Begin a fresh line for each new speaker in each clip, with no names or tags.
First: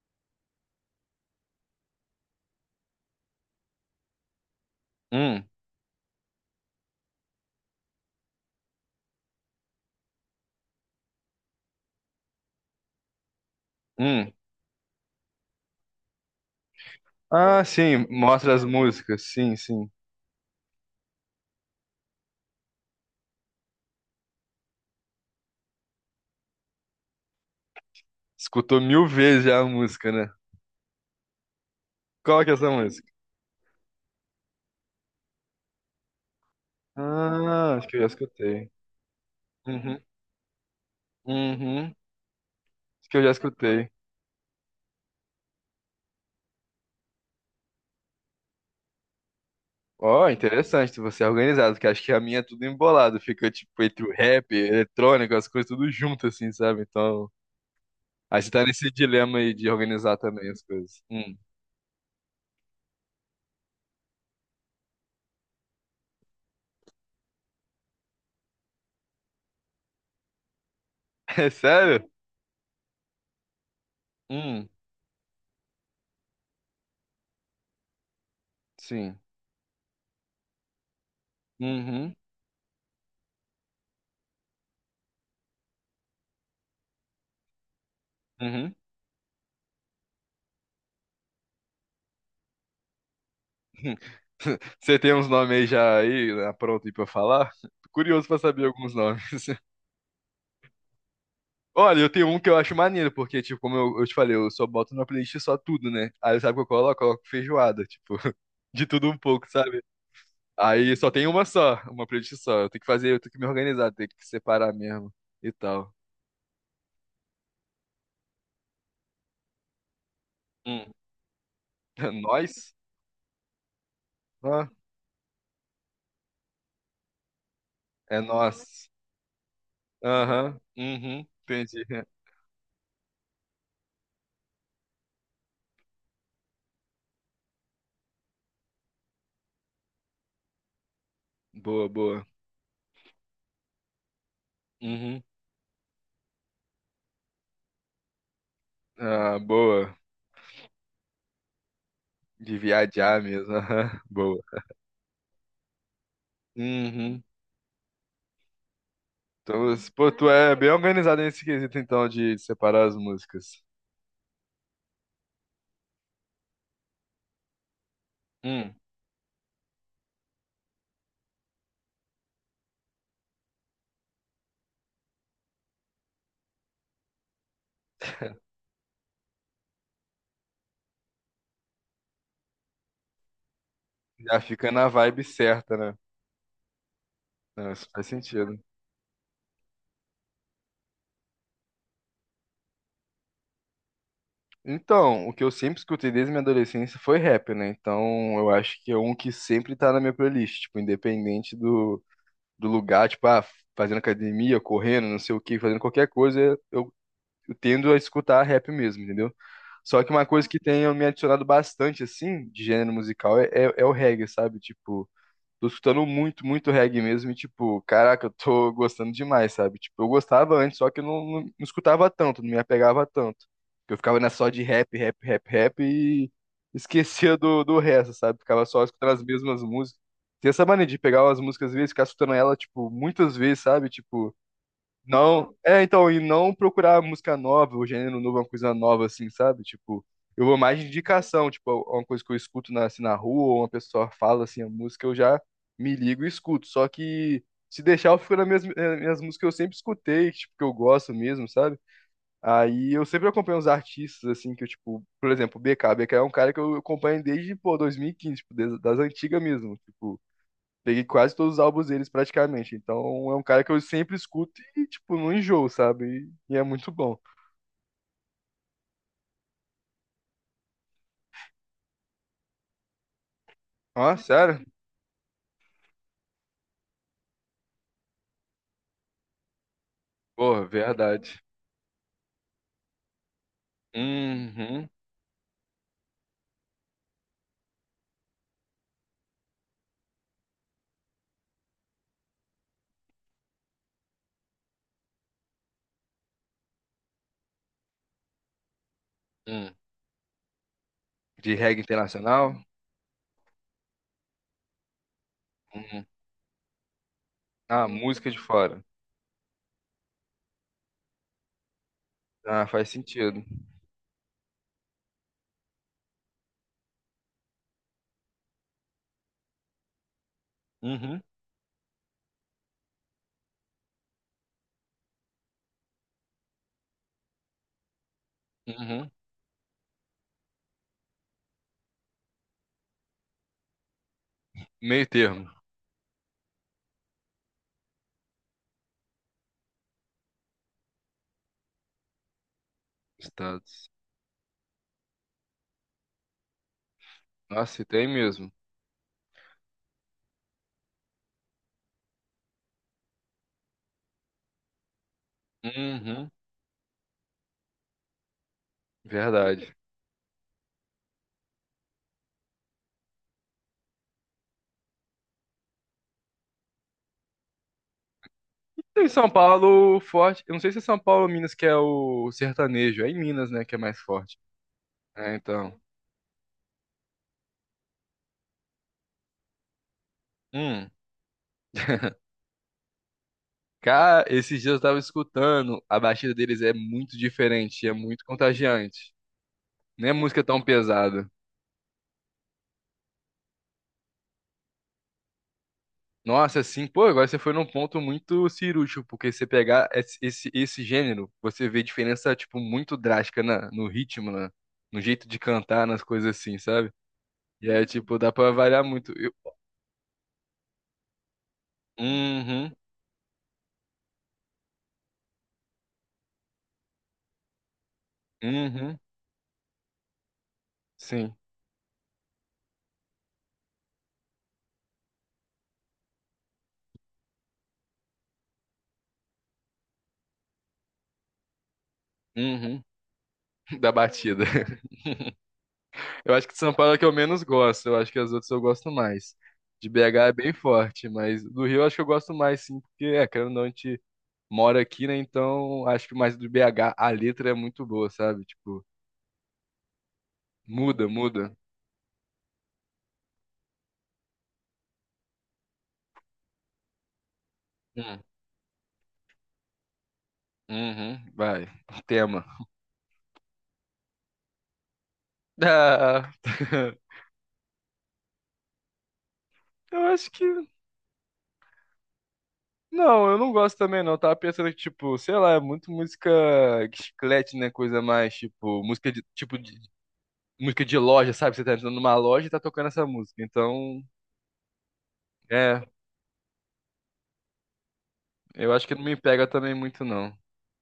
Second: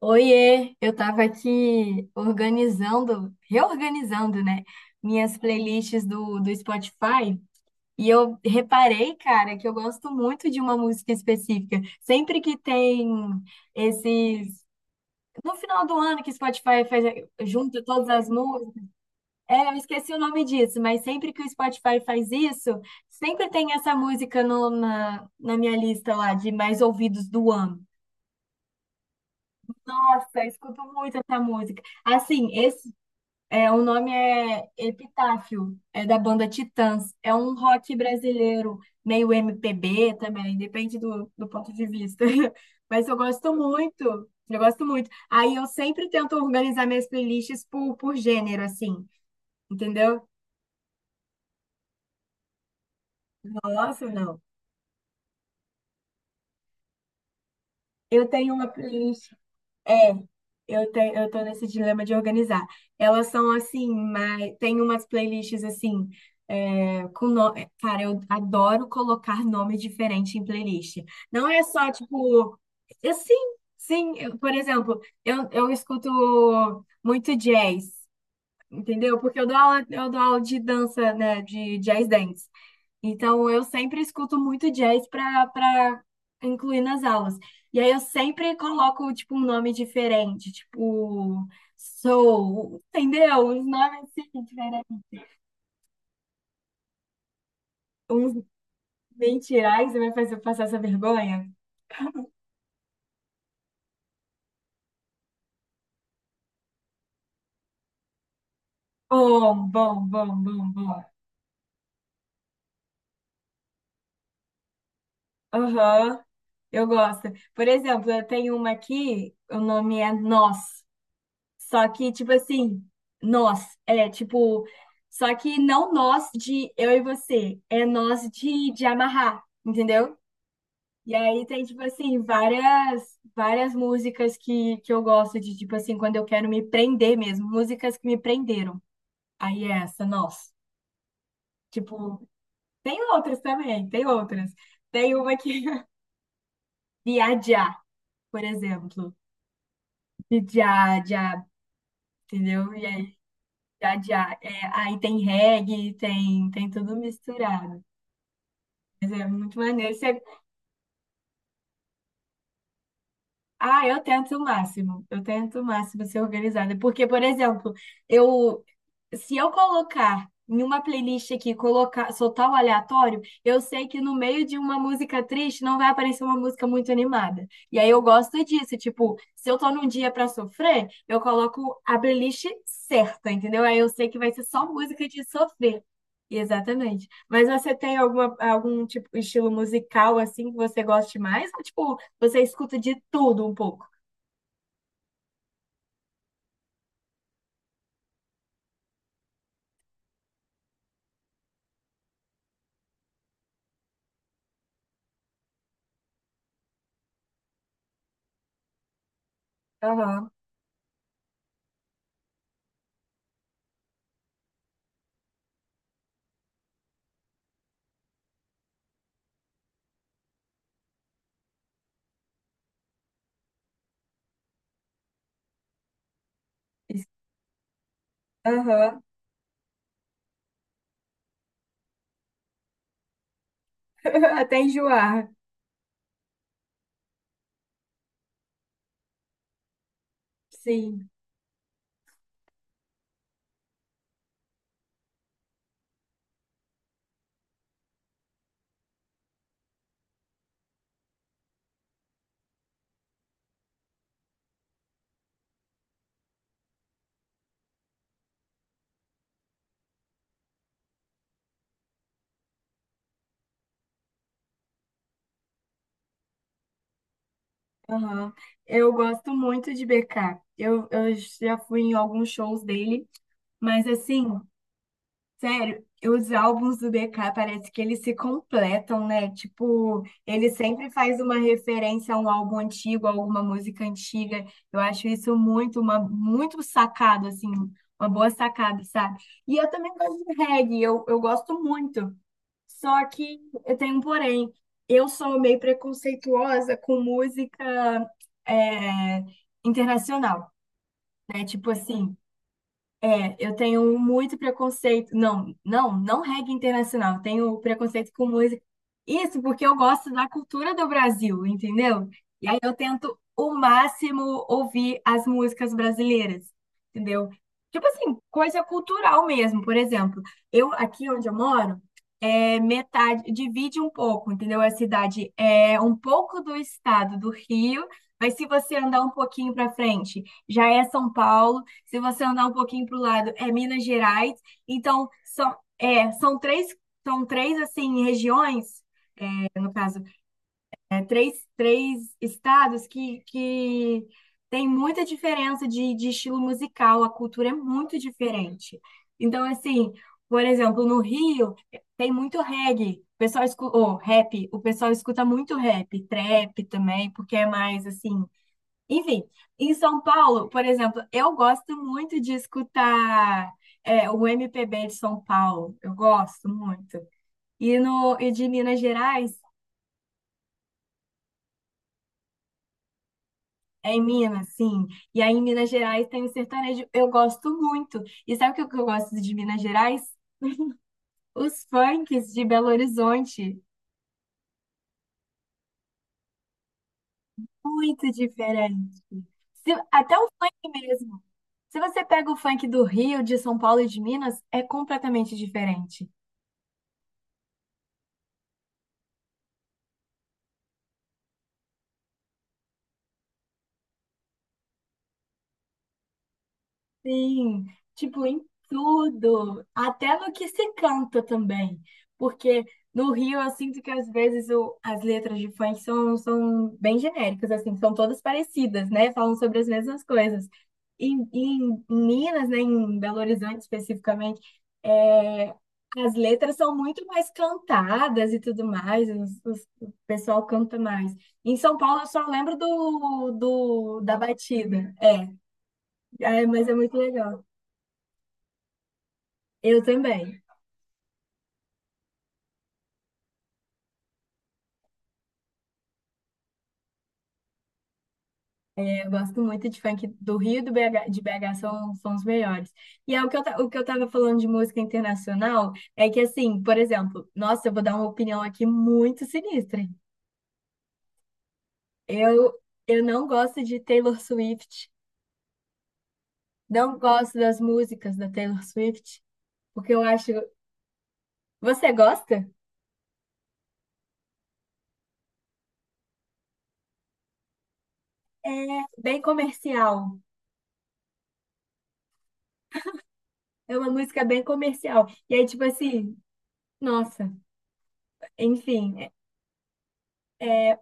Oiê, eu estava aqui organizando, reorganizando, minhas
Hum,
playlists do Spotify e eu reparei, cara, que eu gosto muito de uma música específica. Sempre que tem
hum.
esses. No final do ano que o Spotify faz,
Ah,
junta
sim,
todas as
mostra as
músicas.
músicas. Sim,
Eu
sim.
esqueci o nome disso, mas sempre que o Spotify faz isso, sempre tem essa música no, na, na minha lista lá de mais ouvidos do ano.
Escutou mil vezes já a música,
Nossa,
né?
eu escuto muito essa música.
Qual
Assim,
que é essa
esse.
música?
É, o nome é Epitáfio, é da banda Titãs. É um
Ah, acho
rock
que eu já escutei.
brasileiro, meio
Uhum,
MPB também, depende do ponto de
uhum.
vista. Mas
Acho que eu já escutei.
eu gosto muito. Aí eu sempre tento organizar minhas playlists por gênero, assim, entendeu?
Ó, interessante, você é organizado, porque acho que a minha é tudo embolado. Fica, tipo, entre
Nossa,
o
não.
rap, eletrônico, as coisas tudo junto, assim, sabe? Então,
Eu
aí você
tenho
tá
uma
nesse
playlist.
dilema aí de organizar também as coisas.
Eu
Hum.
tô nesse dilema de organizar. Elas são assim, mas tem umas playlists assim, é, com no... é, Cara, eu adoro colocar nome diferente em playlist. Não
É
é só
sério?
tipo, eu, sim, sim. Por
Hum,
exemplo, eu escuto muito jazz, entendeu?
sim.
Porque eu dou aula de dança, né, de jazz
Uhum,
dance. Então, eu sempre escuto muito jazz para incluir nas aulas. E aí eu sempre
uhum.
coloco tipo um nome diferente, tipo soul, entendeu? Uns nomes assim diferentes,
Você tem uns nomes aí já aí, né, pronto aí pra falar? Tô curioso pra
uns
saber alguns nomes.
mentira, ai, você vai fazer eu passar essa vergonha?
Olha, eu tenho um que eu acho maneiro, porque, tipo, como eu te falei, eu só boto na playlist só tudo, né? Aí sabe o que eu coloco? Eu coloco feijoada, tipo, de tudo um pouco,
Bom,
sabe?
bom, bom, bom,
Aí
bom.
só tem uma só, uma playlist só. Eu tenho que fazer, eu tenho que me organizar, tenho que separar mesmo e tal.
Aham. Eu gosto. Por exemplo, eu tenho uma aqui, o nome é Nós.
Hum.
Só que, tipo
Nós?
assim, nós, é, tipo,
Ah,
só que não nós de eu e você, é
é
nós de
nós.
amarrar, entendeu?
Aham,
E
uhum,
aí tem, tipo
entendi.
assim, várias músicas que eu gosto de, tipo assim, quando eu quero me prender mesmo, músicas que me prenderam. Aí é essa, nós.
Boa, boa.
Tipo, tem outras também, tem outras. Tem
Uhum.
uma que. Viajar, por exemplo.
Ah, boa.
Viajar,
De
entendeu? E aí
viajar mesmo. Aham,
já, já.
boa.
É, aí tem reggae, tem tudo
Uhum.
misturado. Mas é muito
Então,
maneiro.
pô,
Você-
tu é bem organizado nesse quesito, então, de separar as músicas.
ah, eu tento o máximo. Eu tento o máximo ser organizada. Porque, por exemplo, eu,
Hum.
se eu colocar em uma playlist aqui, colocar, soltar o aleatório, eu sei que no meio de uma música triste não vai aparecer uma música muito animada. E aí eu gosto disso, tipo, se eu tô num dia pra sofrer, eu coloco a playlist certa, entendeu? Aí eu sei que vai
Já
ser só
fica na
música de
vibe certa,
sofrer.
né?
Exatamente. Mas
Não,
você
isso
tem
faz
alguma,
sentido.
algum tipo estilo musical assim que você goste mais? Ou, tipo, você escuta de tudo um pouco?
Então, o que eu sempre escutei desde minha adolescência foi rap, né? Então, eu acho que é um que sempre tá na minha playlist, tipo, independente do lugar, tipo, ah, fazendo academia, correndo, não sei o que, fazendo qualquer coisa, eu, eu tendo a escutar rap mesmo, entendeu? Só que uma
Aham.
coisa que tem me adicionado bastante, assim, de gênero musical é o reggae, sabe? Tipo. Tô escutando muito, muito reggae mesmo. E, tipo, caraca, eu tô gostando demais, sabe? Tipo, eu gostava antes, só que eu não escutava tanto, não me apegava tanto. Eu ficava nessa só de rap, rap, rap, rap e esquecia do resto, sabe? Ficava só
Aham.
escutando as mesmas músicas. Tem essa mania de pegar umas músicas às vezes, ficar escutando ela, tipo, muitas vezes, sabe? Tipo.
Até enjoar.
Não, é, então, e não procurar música nova, o gênero novo, uma coisa nova, assim, sabe? Tipo, eu vou mais de
Sim.
indicação, tipo, uma coisa que eu escuto na rua, ou uma pessoa fala, assim, a música, eu já me ligo e escuto. Só que, se deixar, eu fico nas minhas músicas que eu sempre escutei, tipo, que eu gosto mesmo, sabe? Aí eu sempre acompanho os artistas, assim, que eu, tipo, por exemplo, o BK. BK é um cara que eu acompanho desde, pô, 2015, tipo, das antigas mesmo, tipo. Peguei quase todos os álbuns deles praticamente. Então é um cara que eu sempre escuto e, tipo, não enjoo, sabe? E é muito bom.
Aham. Eu gosto muito de BK. Eu já fui em alguns shows dele, mas
Ah,
assim,
sério?
sério, os álbuns do BK parece que eles se completam, né? Tipo, ele
Porra,
sempre faz uma
verdade.
referência a um álbum antigo, a alguma música antiga. Eu
Uhum.
acho isso muito, uma, muito sacado, assim, uma boa sacada, sabe? E eu também gosto de reggae, eu gosto muito. Só que eu tenho um porém. Eu sou meio preconceituosa com música é,
Hum.
internacional, né?
De
Tipo
reggae
assim,
internacional?
é, eu tenho muito preconceito.
Uhum.
Não reggae internacional. Eu tenho
Ah,
preconceito com
música de
música.
fora.
Isso porque eu gosto da cultura do Brasil, entendeu? E aí
Ah,
eu
faz
tento
sentido.
o máximo ouvir as músicas brasileiras, entendeu? Tipo assim, coisa cultural mesmo. Por exemplo, eu aqui
Uhum.
onde eu moro, é metade, divide um pouco, entendeu? A cidade é um pouco do estado do Rio, mas se você andar um
Uhum.
pouquinho para frente, já é São Paulo. Se você andar um pouquinho para o lado, é Minas Gerais.
Meio
Então,
termo.
são três assim, regiões, é, no caso, é, três estados
Estados.
que tem muita diferença de estilo musical, a cultura é
Nossa, e
muito
tem mesmo.
diferente. Então, assim, por exemplo, no Rio tem muito reggae, o pessoal escuta, ou rap, o pessoal escuta muito rap,
Uhum.
trap também, porque é mais assim, enfim, em
Verdade.
São Paulo, por exemplo, eu gosto muito de escutar é, o MPB de São Paulo. Eu gosto muito. E, no, e de Minas
Em São
Gerais,
Paulo, forte. Eu não sei se é São Paulo ou Minas que é o sertanejo. É em Minas, né, que é
é
mais
em
forte.
Minas, sim. E aí
É,
em Minas
então.
Gerais tem o sertanejo. Eu gosto muito. E sabe o que eu gosto de Minas Gerais?
Hum.
Os funks de Belo Horizonte.
Cara, esses dias eu tava escutando, a batida deles é muito diferente, é
Muito
muito
diferente.
contagiante.
Se-
Nem a
até o
música é
funk
tão
mesmo.
pesada.
Se você pega o funk do Rio, de São Paulo e de Minas, é completamente diferente.
Nossa, assim, pô, agora você foi num ponto muito cirúrgico, porque você pegar esse gênero, você vê diferença, tipo, muito drástica no ritmo, no jeito de cantar, nas coisas assim, sabe?
Sim,
E é, tipo,
tipo,
dá
em
pra variar muito. Eu,
tudo, até no que se canta também, porque
uhum,
no Rio eu sinto que às vezes o- as letras de funk são bem genéricas, assim, são todas parecidas,
uhum,
né? Falam sobre as mesmas coisas. E,
sim,
em Minas, né, em Belo Horizonte especificamente, é, as letras são muito mais cantadas e tudo mais, os- o pessoal canta mais. Em São Paulo eu só lembro
uhum, da
da
batida.
batida,
Eu
é,
acho que de
mas é
São Paulo
muito
é que eu menos
legal.
gosto. Eu acho que as outras eu gosto mais.
Eu
De BH é
também.
bem forte, mas do Rio eu acho que eu gosto mais, sim, porque, é, querendo ou não, a gente mora aqui, né? Então acho que mais do BH a letra é muito boa, sabe? Tipo,
Eu gosto muito de funk do Rio e do BH,
muda,
de BH
muda.
são os melhores. E é o que eu, ta- o que eu tava falando de música internacional é que, assim, por exemplo, nossa, eu vou dar uma
Hum.
opinião aqui muito sinistra.
Uhum, vai. Tema.
Eu, eu não gosto de Taylor Swift,
Ah,
não gosto das músicas da Taylor Swift, porque eu
eu acho
acho.
que.
Você gosta?
Não, eu não gosto também, não. Eu tava pensando que, tipo, sei lá, é muito música chiclete, né? Coisa mais,
É
tipo,
bem comercial.
música de loja, sabe? Você tá entrando numa loja e tá tocando essa música.
É uma
Então,
música bem comercial. E aí, tipo
é,
assim, nossa,
eu acho que não
enfim,
me pega também muito, não.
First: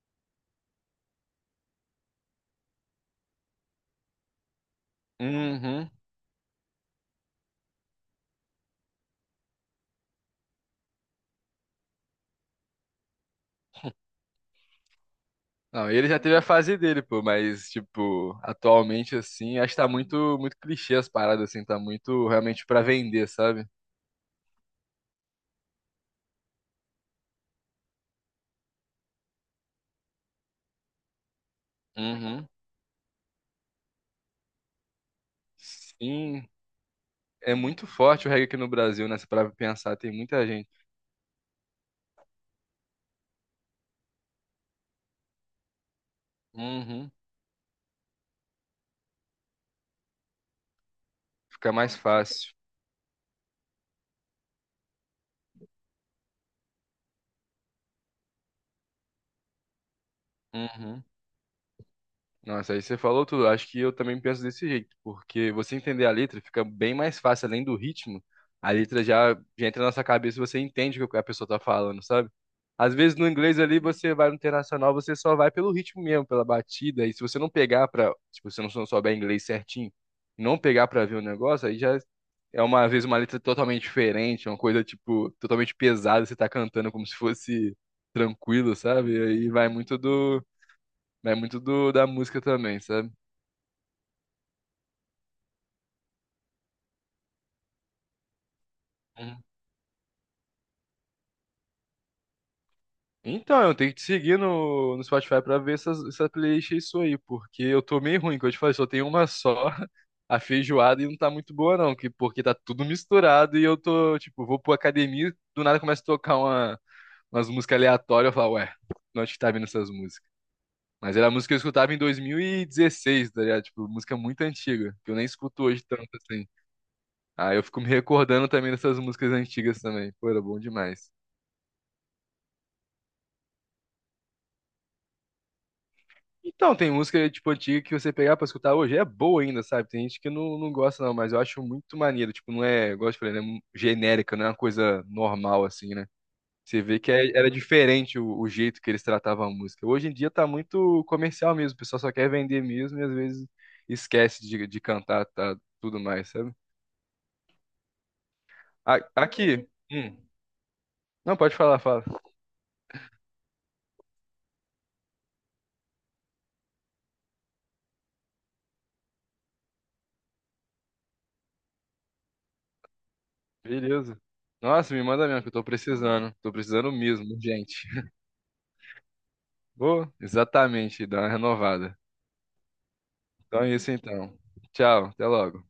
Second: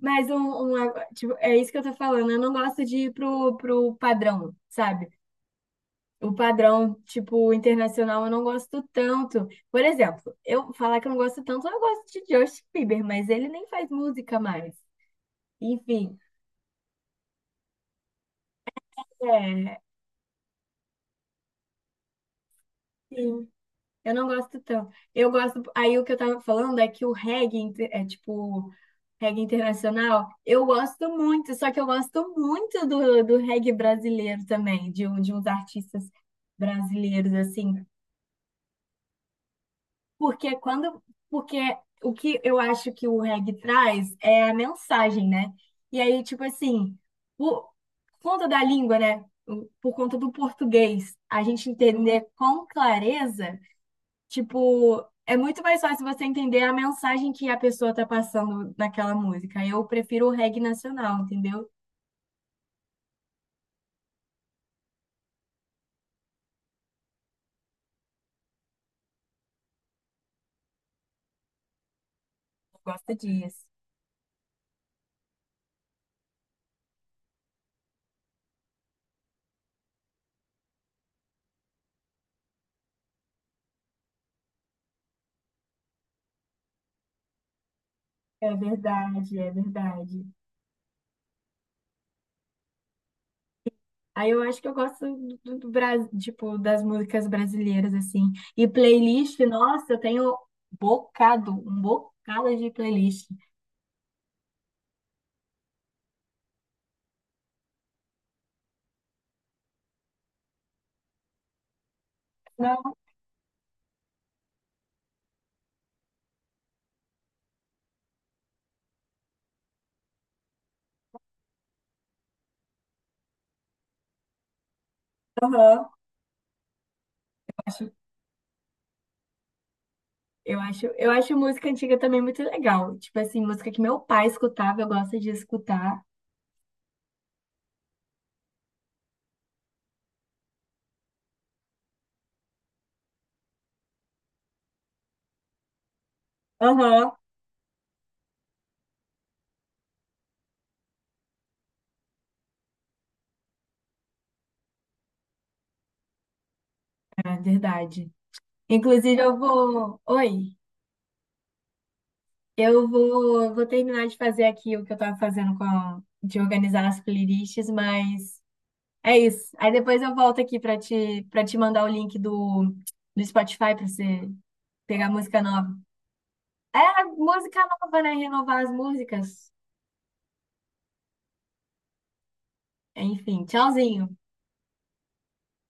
mas um- tipo, é isso que eu tô falando. Eu não gosto de ir pro padrão, sabe?
Uhum.
O padrão, tipo, internacional, eu não gosto tanto. Por exemplo, eu falar que eu não gosto tanto, eu gosto de Justin Bieber, mas ele nem faz música mais.
Não, ele
Enfim,
já teve a fase dele, pô, mas, tipo, atualmente, assim, acho que
é,
tá muito, muito clichê as paradas, assim, tá muito realmente pra vender,
sim.
sabe?
Eu não gosto tanto. Eu gosto. Aí o que eu tava falando é que o reggae inte- é tipo reggae internacional. Eu gosto muito, só que eu gosto
Uhum.
muito do reggae brasileiro também, de, um- de uns artistas
Sim,
brasileiros,
é
assim.
muito forte o reggae aqui no Brasil, né? Se parar pra pensar, tem muita
Porque
gente.
quando. Porque o que eu acho que o reggae traz é a mensagem, né? E aí, tipo assim,
Uhum.
por conta da língua, né? Por conta do português, a gente
Fica mais
entender
fácil.
com clareza. Tipo, é muito mais fácil você entender a mensagem que a pessoa tá passando naquela música. Eu prefiro o reggae
Uhum.
nacional, entendeu?
Nossa, aí você falou tudo. Acho que eu também penso desse jeito, porque você entender a letra fica bem mais fácil, além do ritmo. A letra já, já entra na nossa cabeça, e você entende o que a pessoa tá falando, sabe?
Eu
Às
gosto
vezes no inglês
disso.
ali você vai no internacional, você só vai pelo ritmo mesmo, pela batida. E se você não souber inglês certinho, não pegar pra ver o negócio, aí já é uma vez uma letra totalmente diferente, uma coisa tipo totalmente pesada, você tá cantando como se fosse tranquilo, sabe?
É
Aí vai muito
verdade.
do É muito da música também, sabe?
Aí eu acho que eu gosto do Bras- tipo, das músicas brasileiras, assim. E playlist,
Uhum.
nossa, eu tenho bocado, um bocado de playlist.
Então, eu tenho que te seguir no Spotify pra ver essa playlist e isso aí, porque eu tô meio ruim, que eu te falei, só tem uma só, a feijoada, e não tá muito boa não, porque tá tudo
Não,
misturado e eu tô, tipo, vou pra academia, do nada começa a tocar umas músicas aleatórias, eu falo, ué, de onde que tá vindo essas músicas? Mas era a música que eu escutava em 2016, tá ligado? Tipo, música muito antiga, que eu nem escuto hoje
aham.
tanto assim. Aí eu fico me
Acho-
recordando também dessas músicas antigas também. Pô, era
eu
bom
acho, eu
demais.
acho música antiga também muito legal. Tipo assim, música que meu pai escutava, eu gosto de escutar.
Então, tem música, tipo, antiga que você pegar pra escutar hoje, é boa ainda, sabe? Tem gente que não gosta, não, mas eu acho muito maneiro. Tipo, não é, igual eu te falei, né? Genérica, não é uma coisa normal, assim, né? Você vê
Aham.
que era diferente o jeito que eles tratavam a música. Hoje em dia tá muito comercial mesmo, o pessoal só quer vender mesmo e às vezes esquece de cantar, tá, tudo mais, sabe?
É verdade. Inclusive, eu
Aqui.
vou.
Hum.
Oi,
Não, pode falar, fala.
eu vou, vou terminar de fazer aqui o que eu tava fazendo com a- de organizar as playlists, mas é isso. Aí depois eu volto aqui para te mandar o link do, do Spotify para
Beleza.
você
Nossa, me
pegar
manda
música
mesmo, que eu tô
nova.
precisando. Tô precisando
É,
mesmo,
música
gente.
nova, né? Renovar as músicas.
Vou, exatamente, dar uma renovada.
Enfim,
Então é isso
tchauzinho.
então. Tchau, até logo.